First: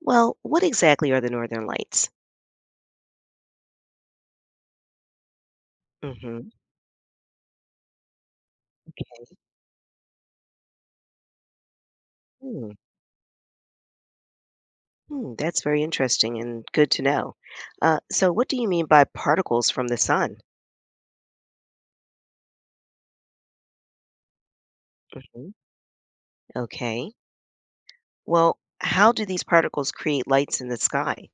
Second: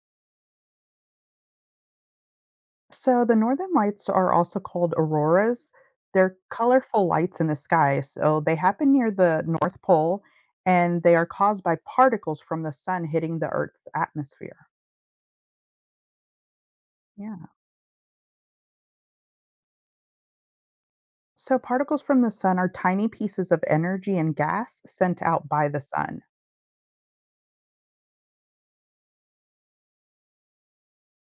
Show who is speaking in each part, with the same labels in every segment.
Speaker 1: Well, what exactly are the Northern Lights?
Speaker 2: So the northern lights are also called auroras. They're
Speaker 1: Hmm.
Speaker 2: colorful lights in the sky. So they happen near the North Pole and they are caused by particles from
Speaker 1: Hmm.
Speaker 2: the sun hitting the Earth's atmosphere.
Speaker 1: Hmm, that's very interesting and good to know.
Speaker 2: Yeah.
Speaker 1: So, what do you mean by particles from the sun?
Speaker 2: So particles from the sun are tiny pieces of energy and gas sent out
Speaker 1: Hmm.
Speaker 2: by the sun.
Speaker 1: Okay. Well, how do these particles create lights in the sky?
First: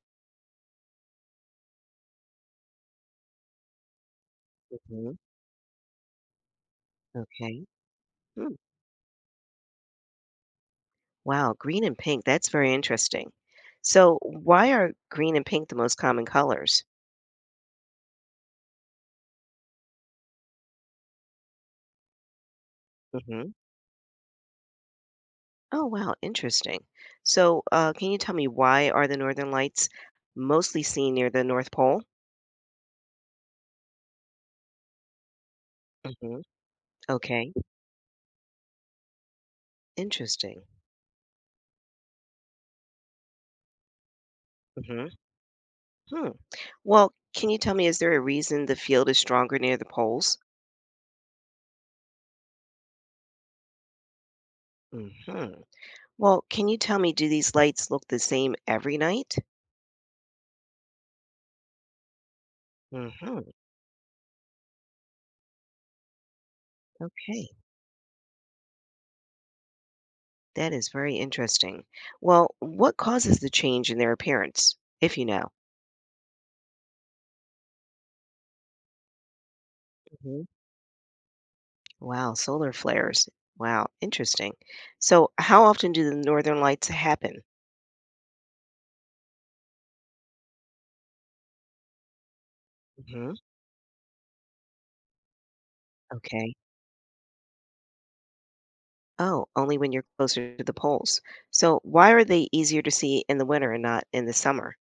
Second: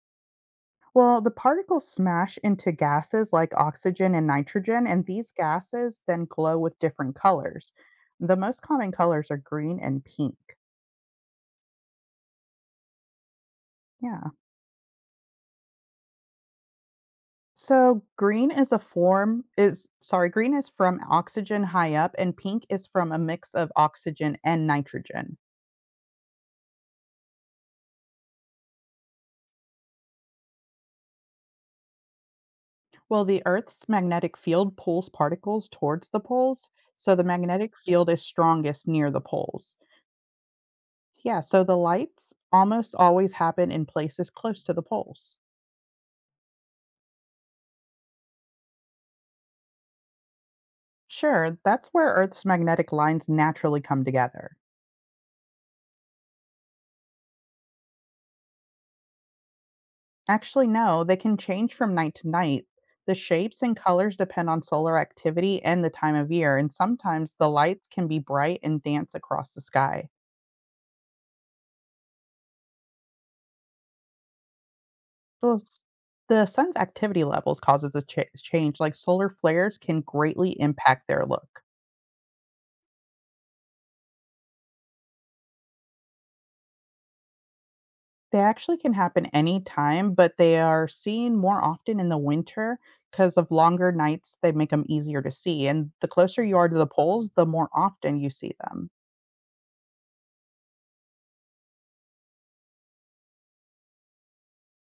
Speaker 2: Well, the particles smash into gases like oxygen and nitrogen, and
Speaker 1: Hmm.
Speaker 2: these gases then glow with different
Speaker 1: Okay.
Speaker 2: colors. The
Speaker 1: Hmm.
Speaker 2: most common colors are green and pink.
Speaker 1: Wow, green and pink. That's very interesting. So,
Speaker 2: Yeah.
Speaker 1: why are green and pink the most common colors?
Speaker 2: So green is a form is sorry, Green is from oxygen high up and pink is from a mix
Speaker 1: Hmm.
Speaker 2: of oxygen and nitrogen.
Speaker 1: Oh, wow, interesting. So, can you tell me, why are the Northern Lights mostly seen near the North Pole?
Speaker 2: Well, the Earth's magnetic field pulls particles towards the
Speaker 1: Hmm.
Speaker 2: poles, so the
Speaker 1: Okay.
Speaker 2: magnetic field is strongest near the poles.
Speaker 1: Interesting.
Speaker 2: Yeah, so the lights almost always happen in places close to the
Speaker 1: Mhm.
Speaker 2: poles.
Speaker 1: Hmm. Well, can you tell me, is there a reason the field is stronger near the poles?
Speaker 2: Sure, that's where Earth's magnetic lines naturally come together.
Speaker 1: Hmm. Well, can you tell me, do these lights look the same every night?
Speaker 2: Actually, no, they can change from night to night. The
Speaker 1: Hmm.
Speaker 2: shapes and colors depend on solar activity and the time of year, and sometimes
Speaker 1: Okay,
Speaker 2: the lights can be bright and dance across the sky.
Speaker 1: that is very interesting. Well, what causes the change in their appearance, if you know?
Speaker 2: Those, the sun's activity levels causes a change, like solar flares can
Speaker 1: Hmm.
Speaker 2: greatly impact their look.
Speaker 1: Wow, solar flares. Wow, interesting. So, how often do the northern lights happen?
Speaker 2: They actually can happen any time, but they are seen more often in the winter
Speaker 1: Hmm.
Speaker 2: because of longer nights. They make them easier to see, and the closer
Speaker 1: Okay.
Speaker 2: you are to the poles, the more often you see them.
Speaker 1: Oh, only when you're closer to the poles. So, why are they easier to see in the winter and not in the summer?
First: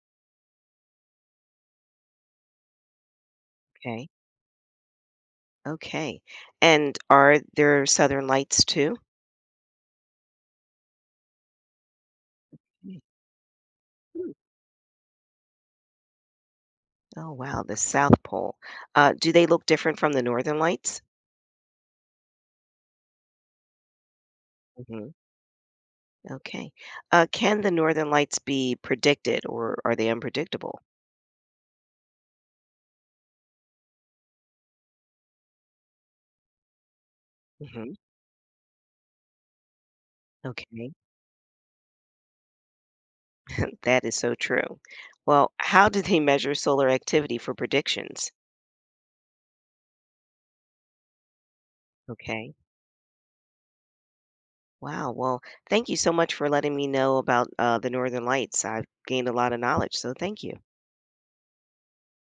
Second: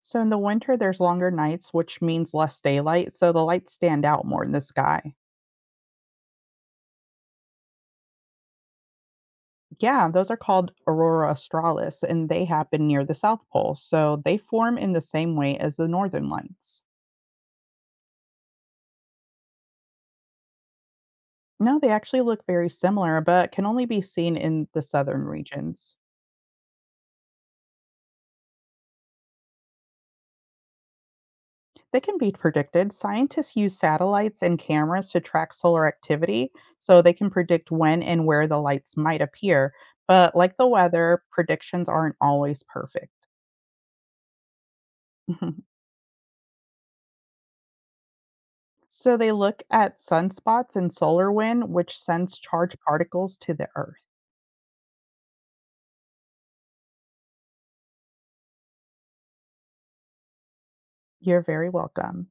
Speaker 2: So in the winter, there's longer nights, which means less daylight, so the lights stand
Speaker 1: Okay,
Speaker 2: out more in the sky.
Speaker 1: okay. And are there southern lights too?
Speaker 2: Yeah, those are called aurora australis, and they happen
Speaker 1: Mm.
Speaker 2: near the South Pole, so
Speaker 1: Hmm.
Speaker 2: they form in the same way as the northern lights.
Speaker 1: Oh, wow, the South Pole. Do they look different from the northern lights?
Speaker 2: No, they actually look very similar, but can only be seen in the
Speaker 1: Mhm.
Speaker 2: southern regions.
Speaker 1: Okay. Can the northern lights be predicted, or are they unpredictable?
Speaker 2: They can be predicted. Scientists use satellites and cameras to track solar activity, so they can predict
Speaker 1: Mhm.
Speaker 2: when and where the lights might appear. But like the
Speaker 1: Okay,
Speaker 2: weather, predictions aren't always perfect.
Speaker 1: that is so true. Well, how do they measure solar activity for predictions?
Speaker 2: So they look at sunspots and solar wind, which sends
Speaker 1: Okay.
Speaker 2: charged particles to the Earth.
Speaker 1: Wow. Well, thank you so much for letting me know about the northern lights. I've gained a lot of knowledge, so thank you.
Speaker 2: You're very welcome.